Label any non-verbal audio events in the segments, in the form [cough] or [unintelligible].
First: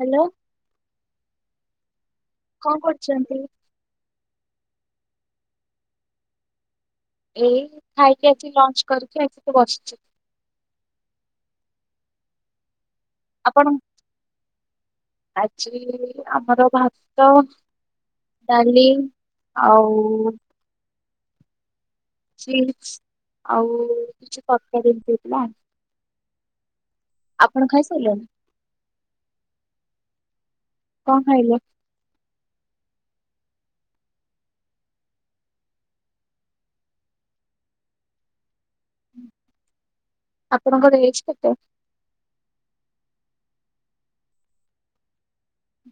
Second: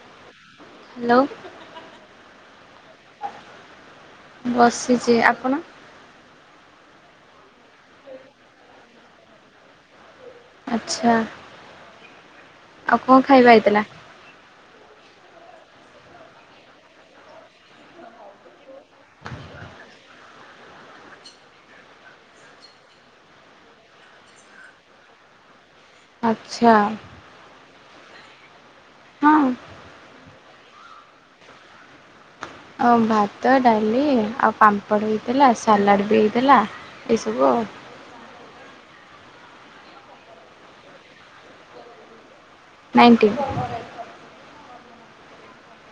Hello. Hello. କଁ କରୁଚନ୍ତି? ବସିଚି ଆପଣ? ଏଇ ଖାଇକି ଆଚି ଲଞ୍ଚ କରିକି ଆସିକି ବସିଚି। ଆଚ୍ଛା ଆଉ କଁ ଖାଇବା ଆପଣ? ହେଇଥିଲା? ଆଜି ଆମର ଭାତ ଡାଲି ଆଉ ଚିପ୍ସ ଆଉ କିଛି ତରକାରୀ ଏମିତି ଥିଲା। ଆଚ୍ଛା। ଆପଣ ଖାଇସାରିଲେଣି? ହଁ। କଣ ଖାଇଲେ? ଅ ଭାତ ଡାଲି ଆଉ ପାମ୍ପଡ଼ ହେଇଥିଲା ସାଲାଡ଼ ବି ହେଇଥିଲା। ଏଇ ସବୁ ଆଉ। ଆପଣଙ୍କର ଏଜ କେତେ? ନାଇଣ୍ଟିନ୍।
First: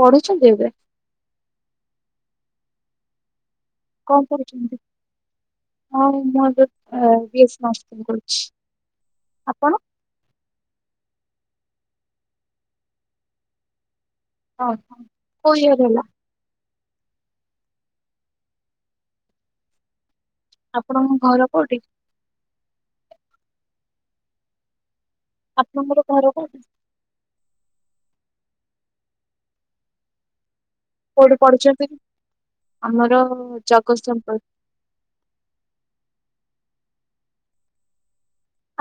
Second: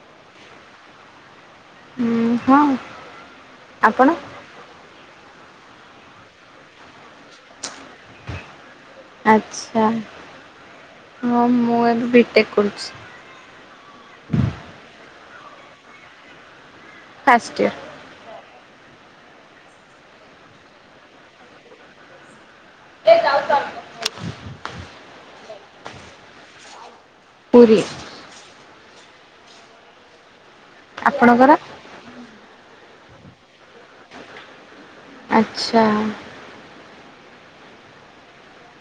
ପଢୁଛନ୍ତି ଏବେ? ଉ ହଁ। ଆପଣ? ହଁ ମୁଁ ଏବେ ଅ ବି ଏସ ସି ନର୍ସିଂ କରୁଛି। ଆପଣ? ଆଚ୍ଛା ହଁ ମୁଁ ଏବେ ବିଟେକ୍ କରୁଛି। ଓ ହ କୋଉ ଇଅର୍ ହେଲା। First year. ଆପଣଙ୍କ ଘର କୋଉଠି? [unintelligible] ଆପଣଙ୍କର ଘର କୋଉଠି? ପୁରୀ। କୋଉଠି ଆପଣଙ୍କର? ପଢୁଛନ୍ତି ଆମର ଜଗତସିପୁର। ଆଚ୍ଛା।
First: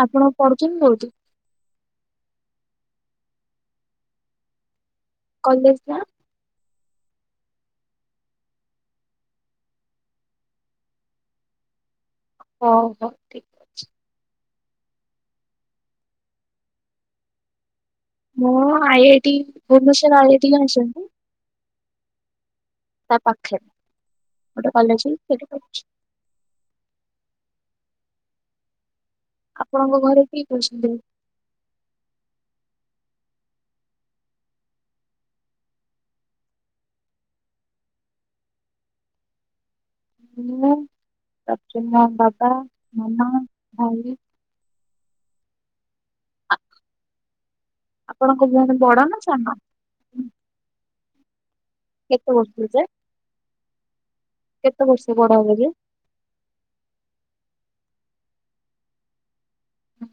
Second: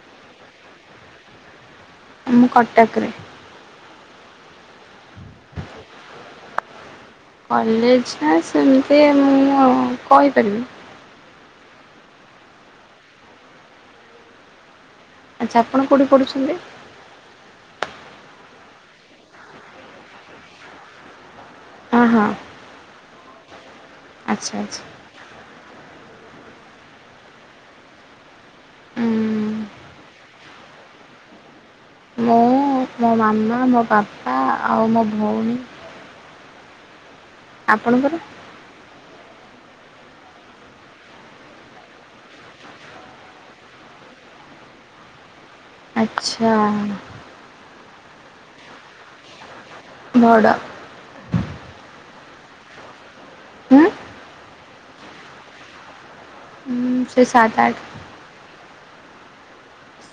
ଆପଣ ପଢୁଛନ୍ତି କୋଉଠି? ମୁଁ କଟକରେ। କଲେଜ ନା? କଲେଜ ନା ସେମିତି ମୁଁ କହିପାରିବି ଓହୋ। ଆଚ୍ଛା ଆପଣ କେଉଁଠି ପଢୁଛନ୍ତି? ମୁଁ I I T Bhubaneswar I I T ଜାଣିଛନ୍ତି? ହଁ ହଁ। ତା ପାଖରେ ଆଚ୍ଛା ଗୋଟେ ଆଚ୍ଛା। କଲେଜ୍ ଅଛି ସେଇଠି ପଢୁଛି। ଆପଣଙ୍କ ଘରେ କିଏ କିଏ ଅଛନ୍ତି? ମୁଁ ମୋ ମାମା ମୋ ବାପା ଆଉ ମୋ ଭଉଣୀ। ଆପଣଙ୍କର? ମୁଁ [unintelligible] ବାବା ମାମା ଭାଇ। ଆ- ଆଚ୍ଛା। ଆପଣଙ୍କ ଭଉଣୀ ବଡ ନା ସାନ? ବଡ଼। କେତେ ବର୍ଷରୁ ଯେ ହୁ। କେତେ ବର୍ଷ ବଡ ହେବେ ଯେ? ହୁଁ ସେ ସାତେ ଅଠେ। ହ [inaudible]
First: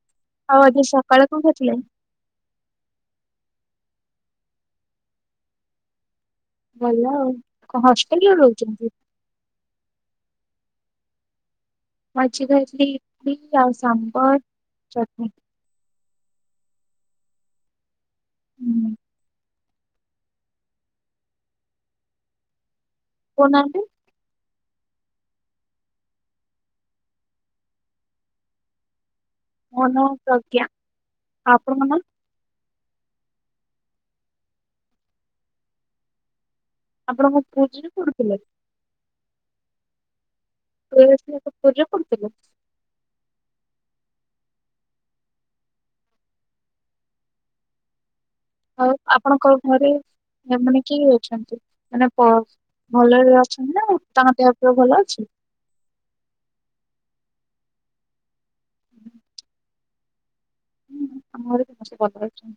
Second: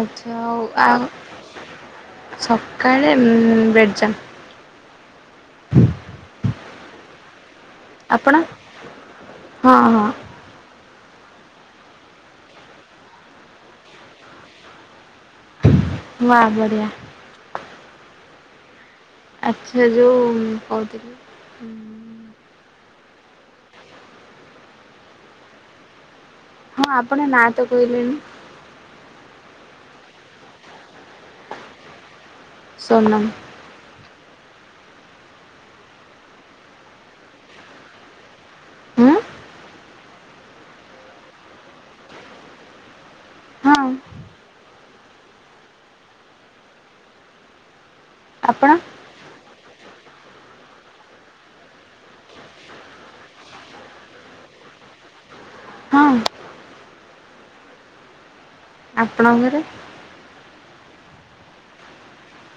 ଆଚ୍ଛା ଆଉ ଆଜି ଆଉ ସକାଳେ କଣ ଖାଇଥିଲେ? ସକାଳେ ବ୍ରେଡ୍ ଯାମ୍। ଭଲ ଆଉ କଣ ଆପଣ? ହଷ୍ଟେଲରେ ରହୁଛନ୍ତି? ହଁ ହଁ। ମୁ ଆଜି ଖାଇଥିଲି ଇଡିଲ୍ ଆଉ ସାମ୍ଭର ଚଟିନ୍। ବା ବଢିଆ। ହୁଁ। ଆଚ୍ଛା ଯୋଉ କହୁଥିଲି କହୁନାହାନ୍ତି? ହଁ ଆପଣ ନାଁ ତ କହିଲେନି ମୋ ନା ପ୍ରଜ୍ଞା ଆପଣଙ୍କ ନା ସୋନମ୍ ଆପଣଙ୍କ ପୁ ଜି ପଢ଼ୁଥିଲେ ଉଁ ଏସ ପୂଜା କରୁଥିଲ ହଁ ଆପଣ ଆଉ ଆପଣଙ୍କ ଘରେ ମାନେ କିଏ ଅଛନ୍ତି ମାନେ ଭଲରେ ଅଛନ୍ତି ନା ତାଙ୍କ ଦେହ ପ ଭଲ ଅଛି ହଁ ଆପଣଙ୍କର? ଆମ ଘରେ ସମସ୍ତେ ଭଲ ଅଛନ୍ତି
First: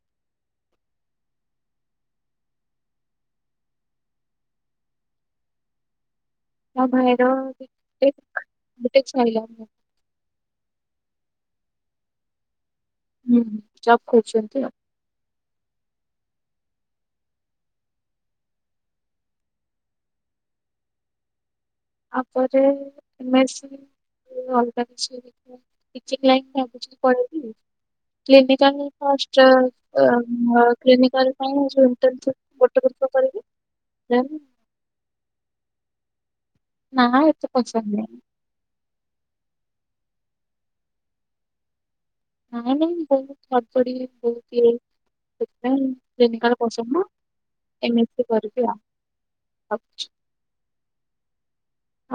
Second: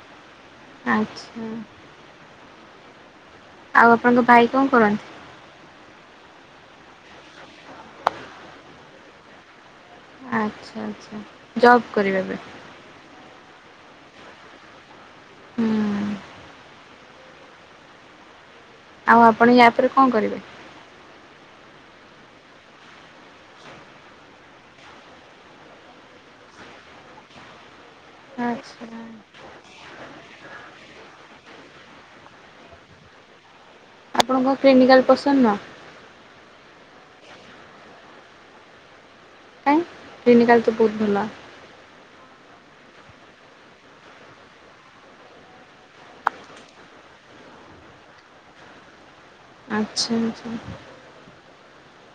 ଆଚ୍ଛା ଆଉ ଆପଣଙ୍କ ଭାଇ କଣ କରନ୍ତି? ମୋ ଭାଇର ବିଟେକ୍ ବି ଟେକ୍ ସହିଲା ଆଛା ଆଛା ଯବ୍ କରିବେ ଏବେ ହୁ ଜବ୍ ଖହୁଛନ୍ତି ଆଉ ହୁଁ ଆଉ ଆପଣ ୟା ପରେ କଣ କରିବେ? ତାପରେ ଏମ୍ ଏସ ସି ଅଲଗା କିଛି ଟିଚିଂ ଲାଇନ ଆଉ କିଛି ପଳେଇବି କ୍ଲିନିକଲ ଆଚ୍ଛା। ପଷ୍ଟ କ୍ଲିନିକଲ ପାଇଁ ଯୋଉ ଇଣ୍ଟର୍ନସିପ୍ ଗୋଟେ ବର୍ଷ କରିବି ଦେନ୍ ଆପଣଙ୍କୁ କ୍ଲିନିକାଲ ପସନ୍ଦ ନା ନାଁ ଏତେ ପସନ୍ଦ ନାଇଁ କ୍ଲିନିକାଲ ତ ବହୁତ ଭଲ ନାଇଁ ନାଇଁ ବହୁତ ହଡପଡି ବହୁତ ଇଏ ସେଥିପାଇଁ କ୍ଲିନିକାଲ ପସନ୍ଦ ଏମିତି କରିବି ଆଉ ଭାବୁଛି ଆଚ୍ଛା ଆଛ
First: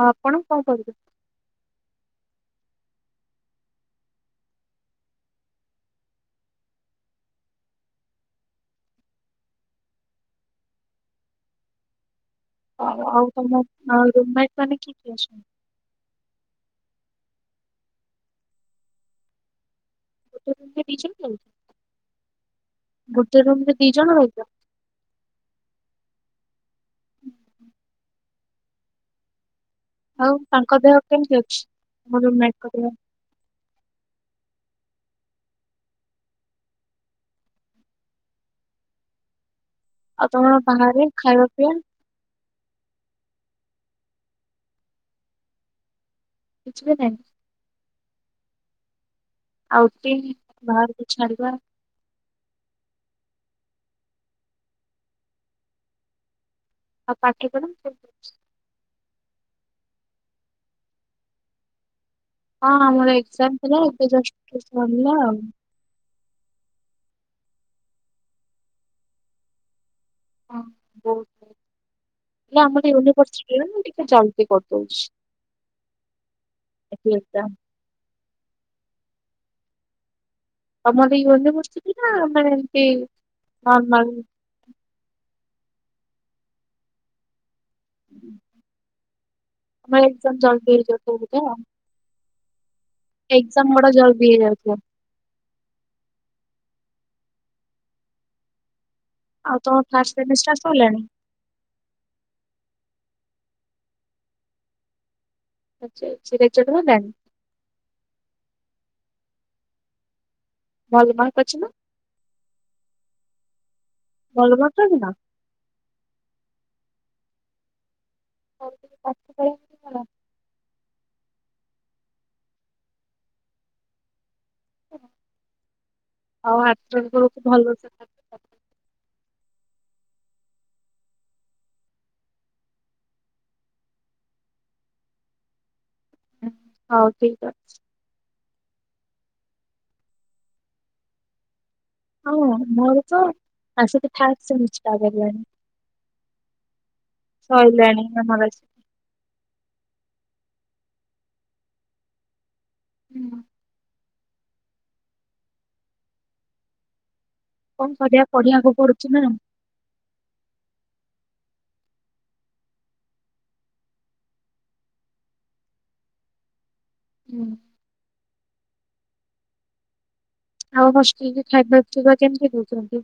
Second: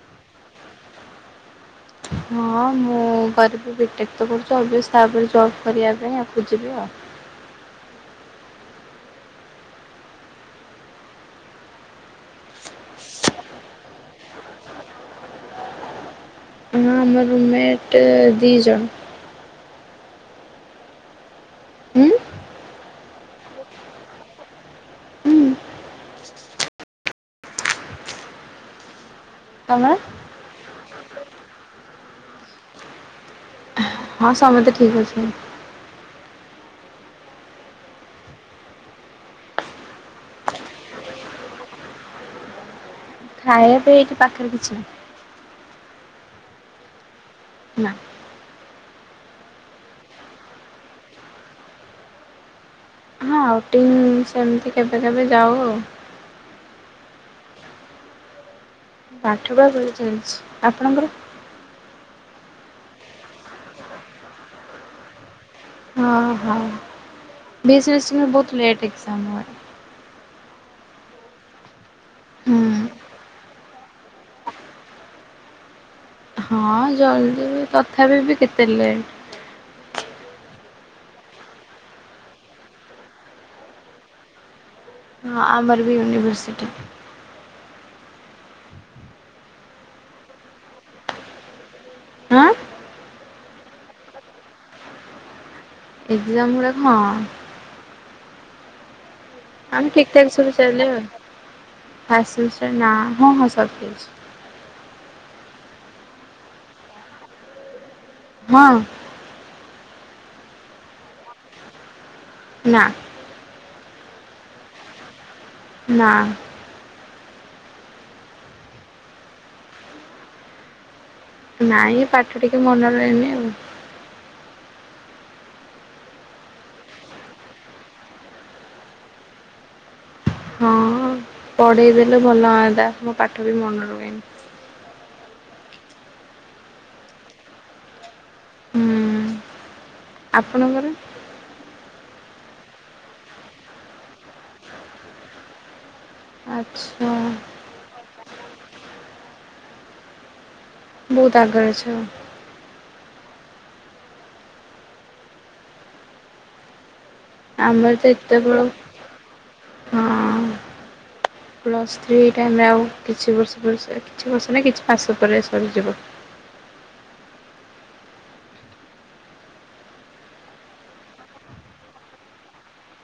ଆପଣ କଣ କରିବେ ହଁ ମୁଁ ଗରିବି ବିଟେକ୍ ତ କରୁଛି ଅଭ ତାପରେ ଜବ୍ କରିବା ପାଇଁ ଆଗକୁ ଯିବି ଆଉ ଆଉ ତମ ରଟ ମାନେ କିଏ କିଏ ଅଛନ୍ତି? ହଁ ଆମର ମେଟ୍ ଦି ଜଣ ହୁଁ ଗୋଟେ ରୁମରେ ଦି ଜଣ ରହିଛ ହୁଁ ତମର? ଆଉ ତାଙ୍କ ଦେହ କେମିତି ଅଛି ମ କରିବା [unintelligible] ହଁ ସମସ୍ତେ ଠିକ୍ ଅଛନ୍ତି। ଆଉ ତମର ବାହାରେ ଖାଇବା ପିଇବା ଖାଇବା ପାଇଁ ଏଠି ପାଖରେ କିଛି ନାହି କିଛି ବି ନାହିଁ ନା ଆଉଟି ବାହାରକୁ ଛାଡିବା ହଁ ଆଉଟିଙ୍ଗ ସେମିତି କେବେ କେବେ ଯାଉ ଆଉ ଆଉ ପାଠପଢ଼ା ପାଠପଢା ଭଲ ଚାଲିଛି ଆପଣଙ୍କର? ହଁ ଆମର ଏଜାମ ଥିଲା ଏବେ ଜଷ୍ଟ ସରିଲା ଆଉ ହଁ ହଁ ବି ଏସ୍ ବିସ ମେ ବହୁତ ଲେଟ ଏକ୍ସମ୍ ହୁଆ ହେ ହଁ ବହୁତ ହେ ହୁଁ। ଆମର ୟୁନିଭର୍ସିଟିରେ ନା ଟିକେ ଜଲଦି କରିଦଉଛି। ହଁ ଆଜି ଜଲ୍ଦି ଏକ୍ଜାମ୍ ତଥାପି ବି କେତେ ଲେଟ୍। ତ ମର ୟୁନିଭର୍ଷିଟି ନ ମାନେ ନିର୍ମଲ୍ ହଁ ଆମର ବି ୟୁନିଭର୍ସିଟି। ହୁଁ। ଆମର ଏକ୍ଜାମ୍ ଜଲଦି ହେଇଯାଉଛି ଅବିକା? ଆଁ ଏକ୍ଜାମ୍ ଗୁଡା ଜଲଦି ହେଇଯାଉଥିବ? ଏକ୍ଜାମ୍ ଗୁଡ଼ାକ ହଁ। ଆଉ ତମ ଆମ ଫାଷ୍ଟ ଟିକେଟ୍ ସବୁ ସେମିଷ୍ଟାର ସେଲ୍ ଆଉ ସରିଲାଣି? ଆସିଷ୍ଟାଣ୍ଟ ନାଁ ହଁ ହଁ ସରିଯାଇଛି। ସରିଯାଇଛି ରେଜଲ୍ଟ ବାହାରିଲାଣି? ହଁ। ଭଲ ମାର୍କ ଅଛି ନାଁ? ନାଁ। ଭଲ କରିଛନ୍ତି ନାଁ? ନାଁ। ହଉ ଟିକେ ପାଠ ପଢ ଏମିତି ଭଲ। ନାଇଁ ପାଠ ଟିକେ ମନେ ରୁହେନି ଆଉ। ଆଉ ଆରଥରକୁ ହଉଛି ଭଲସେ ମାର୍କ ପଢେଇ ଦେଲେ ଭଲ ହଅନ୍ତା ମୋ ପାଠ ଟିକେ ମନ ରୁହେନି। ଉଁ ହଉ ଠିକ୍ ଅଛି। ହୁଁ ଆପଣଙ୍କର? ଆଉ କଁ ମୋର ତ ଆସିକି ଥାଡ୍ ସେମିଷ୍ଟାର୍ ହେଲାଣି। ଆଛା। ସଇଲାଣି ଆମର ଅଛି। ବହୁତ ଆଗରେ ଅଛ ଆଉ। ହୁଁ। କଣ ଆମର ତ କରିଆ ଏତେବେଳୁ ପଢିବାକୁ ପଡୁଛି ନାଁ। ହଁ ପ୍ଲସ୍ ଥ୍ରୀ ଟା ଆମେ ଆଉ କିଛି ବର୍ଷ ପରେ ସରି କିଛି ବର୍ଷ ନାଇଁ କିଛି ମାସ ପରେ ସରିଯିବ। ହୁଁ। ଆଉ ହଷ୍ଟେଲରେ ଖାଇବା ପିଇବା କେମିତି ଦେଉଛନ୍ତି?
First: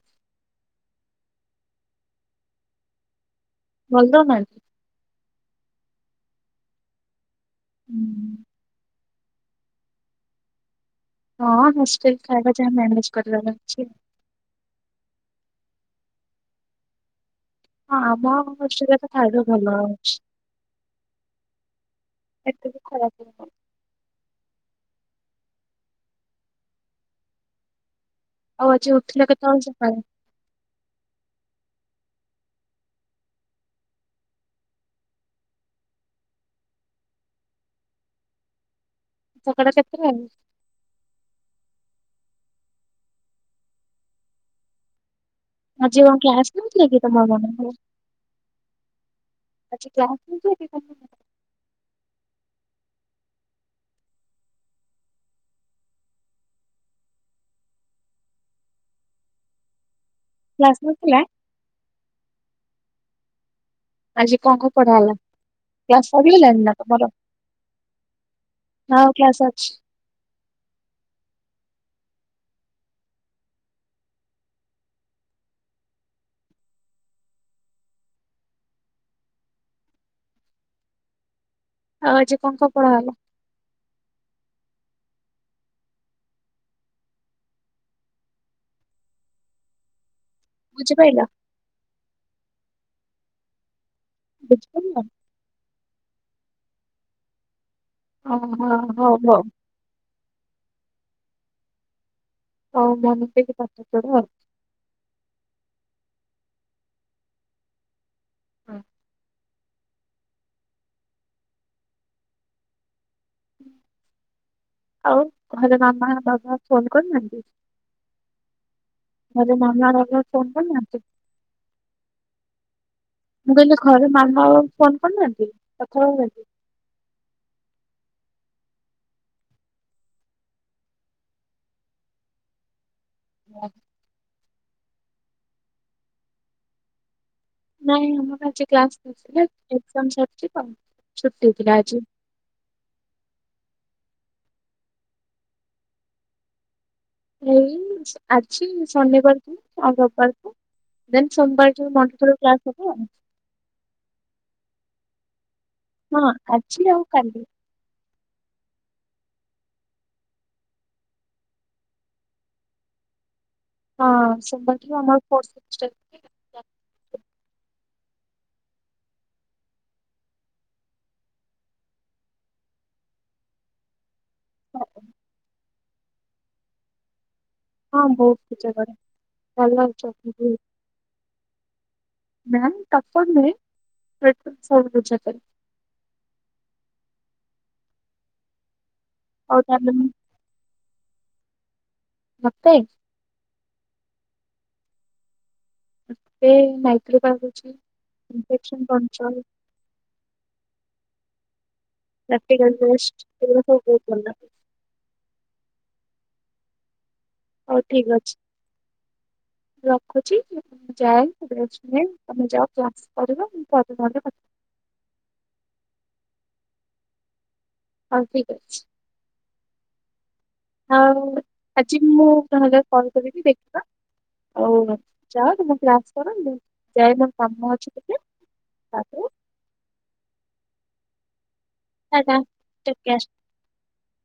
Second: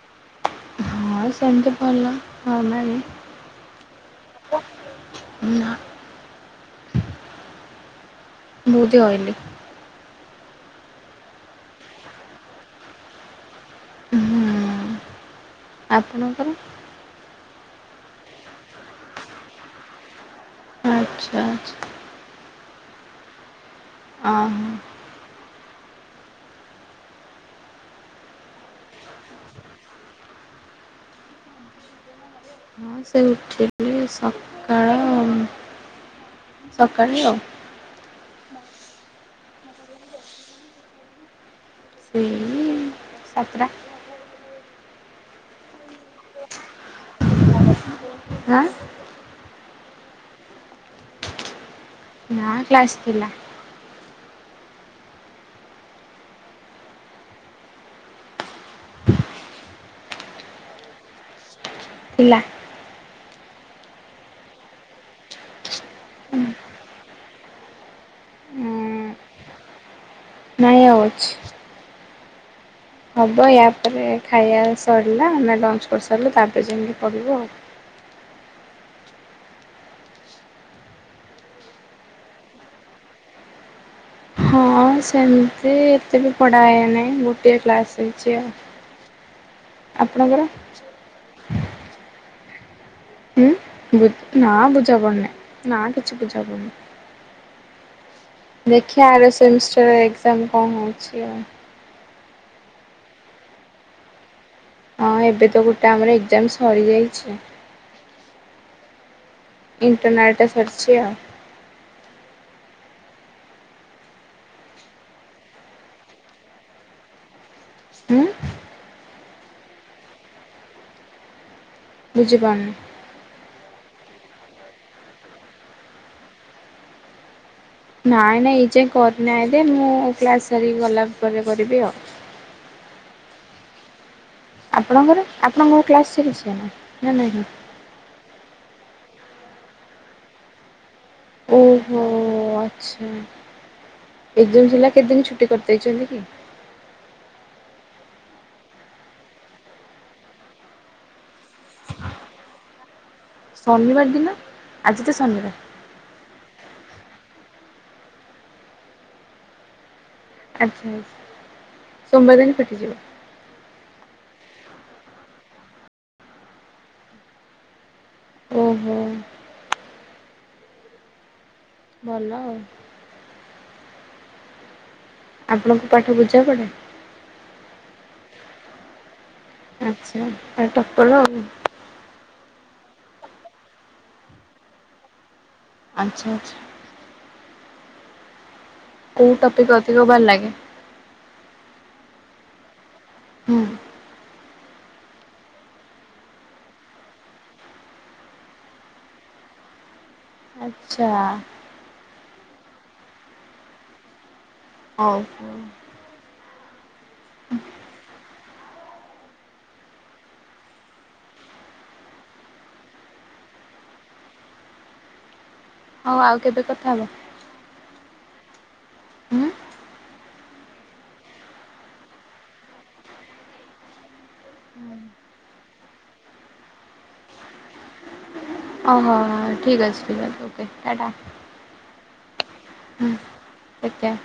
ହଁ ସେମିତି ଭଲ ଆଉ ଆମେ ବି ଭଲ ନୁହେଁ କି? ନାଁ। ହୁଁ। ବୋଧେ ଅଇଲେ। ହଁ ହଷ୍ଟେଲ ଖାଇବା ଯାହା ମ୍ୟାନେଜ୍ କରିବାର ଅଛି। ଆପଣଙ୍କର? ହଁ ଆମ ହଷ୍ଟେଲରେ ତ ଖାଇବା ଭଲ ଅଛି। ଆଛା ଆଛା। ଏତେ ବି ଖରାପ ନୁହଁ। ହଁ। ଆଉ ଆଜି ଉଠିଲ କେତେବେଳେ ସକାଳେ? ମୁଁ ସେଇ ଉଠିଲି ସକାଳ ଆଉ ସକାଳେ ଆଉ। ସକାଳ କେତେଟା ରୁ? ସେଇ ସାତେଟା। ଆଜି ଆଉ କ୍ଲାସ୍ ନାହଁ କିିରେ କି ତମ ମାନଙ୍କର? ଆଁ। ଆଜି କ୍ଲାସ୍ ନଥିଲା କି ତମର? ହଁ କ୍ଲାସ୍ ଥିଲା। କ୍ଲାସ୍ ନଥିଲା? ଥିଲା। ଆଜି କଣ କଣ ପଢା ହେଲା କ୍ଲାସ୍ ସାରିଗଲାଣିନା ତମର? ହଁ କ୍ଲାସ୍ ଅଛି। ନାଁଇ ଆଉ ଅଛି। ହବ ୟାପରେ ଖାଇବା ସରିଲା। ଆମେ ଲଞ୍ଚ କରିସାରିଲୁ ତାପରେ ଜାଇଁକି ପଢିବୁ ଆଉ। ଆଉ ଆଜି କଣ କଣ ପଢା ହେଲା? ହଁ ସେମିତି, ଏତେ ବି ପଢ଼ାହେଇ ନାହିଁ ଗୋଟିଏ କ୍ଲାସ୍ ଅଛି ଆଉ। ଆପଣଙ୍କର? ବୁଝି ପାଇଲ? ହୁଁ ବୁଝ୍ ନା ବୁଝିପାରିଲ? ବୁଝାପଡୁନାଇଁ, ନା କିଛି ବୁଝାପଡ଼ୁନି। ଓହୋ ଦେଖିବା ହଉ ଆର ହଉ। ସେମିଷ୍ଟର୍ ଏକ୍ଜାମ୍ କଣ ହଉଛି ଆଉ? ହଉ ମନ ଦେଇକି ପାଠ ପଢ ଆଉ। ହଁ ଏବେ ତ ଗୋଟେ ଆମର ଏକ୍ଜାମ୍ ସରିଯାଇଛି। ହଁ। ଇଣ୍ଟରନାଲ ଟା ସରିଛି ଆଉ। ଆଉ ଘରେ ମାମା ବାବା ଫୋନ କରିନାହାନ୍ତି? ହୁଁ ଘରେ ମାମା ବାବା ଫୋନ୍ କରିନାହାନ୍ତି? ବୁଝିପାରୁନି। ମୁଁ କହିଲି ଘରେ ମାମା ଆଉ ଫୋନ୍ କରିନାହାନ୍ତି କଥା ହବା [unintelligible] ପାଇଁକି। ନାଇଁ ନାଇଁ ଏଇ ଯାଏଁ କରିନାହାନ୍ତି। ମୁଁ କ୍ଲାସ ସାରିକି ଗଲା ପରେ କରିବି ଆଉ। ହଁ। ଆପଣଙ୍କର ଆପଣଙ୍କର କ୍ଲାସ୍ ସରିଛିନା ନା ନାହିଁ। ନାଇଁ ଆମର ଆଜି କ୍ଲାସ [unintelligible] ଏକ୍ଜାମ ସରିଛି ତ ଛୁଟି ଥିଲା ଓହୋ ଆଜି। ଆଚ୍ଛା। ଏକ୍ଜାମ ଥିଲା କେତେଦିନ ଛୁଟି କରିଦେଇଛନ୍ତି କି? ଏଇ ଆଜି ଶନିବାରକୁ ଆଉ ରବିବାରକୁ। ଦେନ୍ ସୋମବାରଠୁ [unintelligible] କ୍ଲାସ୍ ହବ ଆଉ। ଶନିବାର ଦିନ, ଆଜି ତ ଶନିବାର। ହଁ ଆଜି ଆଉ କାଲି। ଆଚ୍ଛା ଆଚ୍ଛା। ସୋମବାର ଦିନ ଫିଟିଯିବ। ହଁ ସୋମବାରଠୁ ଆମର ଫୋର୍ଥ ସେମିଷ୍ଟର୍ ଓହୋ। ଭଲ ଆଉ। ହଁ ହବ। ଆପଣଙ୍କୁ ପାଠ ବୁଝା ପଡେ? ହଁ ବହୁତ ପୂଜା କରେ। ଭଲ ଅଛନ୍ତି ଆଚ୍ଛା [unintelligible] କଲ ଆଉ। ନା ମୁଁ ଟପର ନୁହେଁ ବଟ୍ ଅ ସବୁ ବୁଝାପଡେ। ଆଚ୍ଛା ଆଚ୍ଛା। କୋଉ ହଉ ଟପିକ୍ ତା ଅଧିକ ମାନେ, ଭଲ ଲାଗେ ମତେ। ହୁଁ। ଏ ମାଇକ୍ରୋ [unintelligible] ଇନଫେକ୍ସନ କଣ [unintelligible] ଆଚ୍ଛା। ଲେଫଟି ଗଣ୍ଡ [unintelligible] ହଉ ହ ହଉ ଠିକ୍ ଅଛି। ରଖୁଛି। ମୁଁ ଯାଏ ରେଷ୍ଟ ନିଏ, ତମେ ଯାଅ କ୍ଲାସ୍ କରିବ। ମୁଁ ପରେ ନହେଲେ କଥ ହଉ ଆଉ କେବେ କଥା ହବା? ହଁ ଠିକ ଅଛି। ହୁଁ ଆଉ ଆଜି ମୁଁ ତାହେଲେ କଲ୍ କରିବି ଦେଖିବା। ହଉ ଯାଅ ତମେ କ୍ଲାସ କର। ମୁଁ ଯାଏ ମୋର କାମ ଅଛି ଟିକେ। ଓହୋ ତାପରେ ଠିକ୍ ଅଛି ଓକେ ଟା ଟା। ଟା ଟା। ହୁଁ ଆଜ୍ଞା।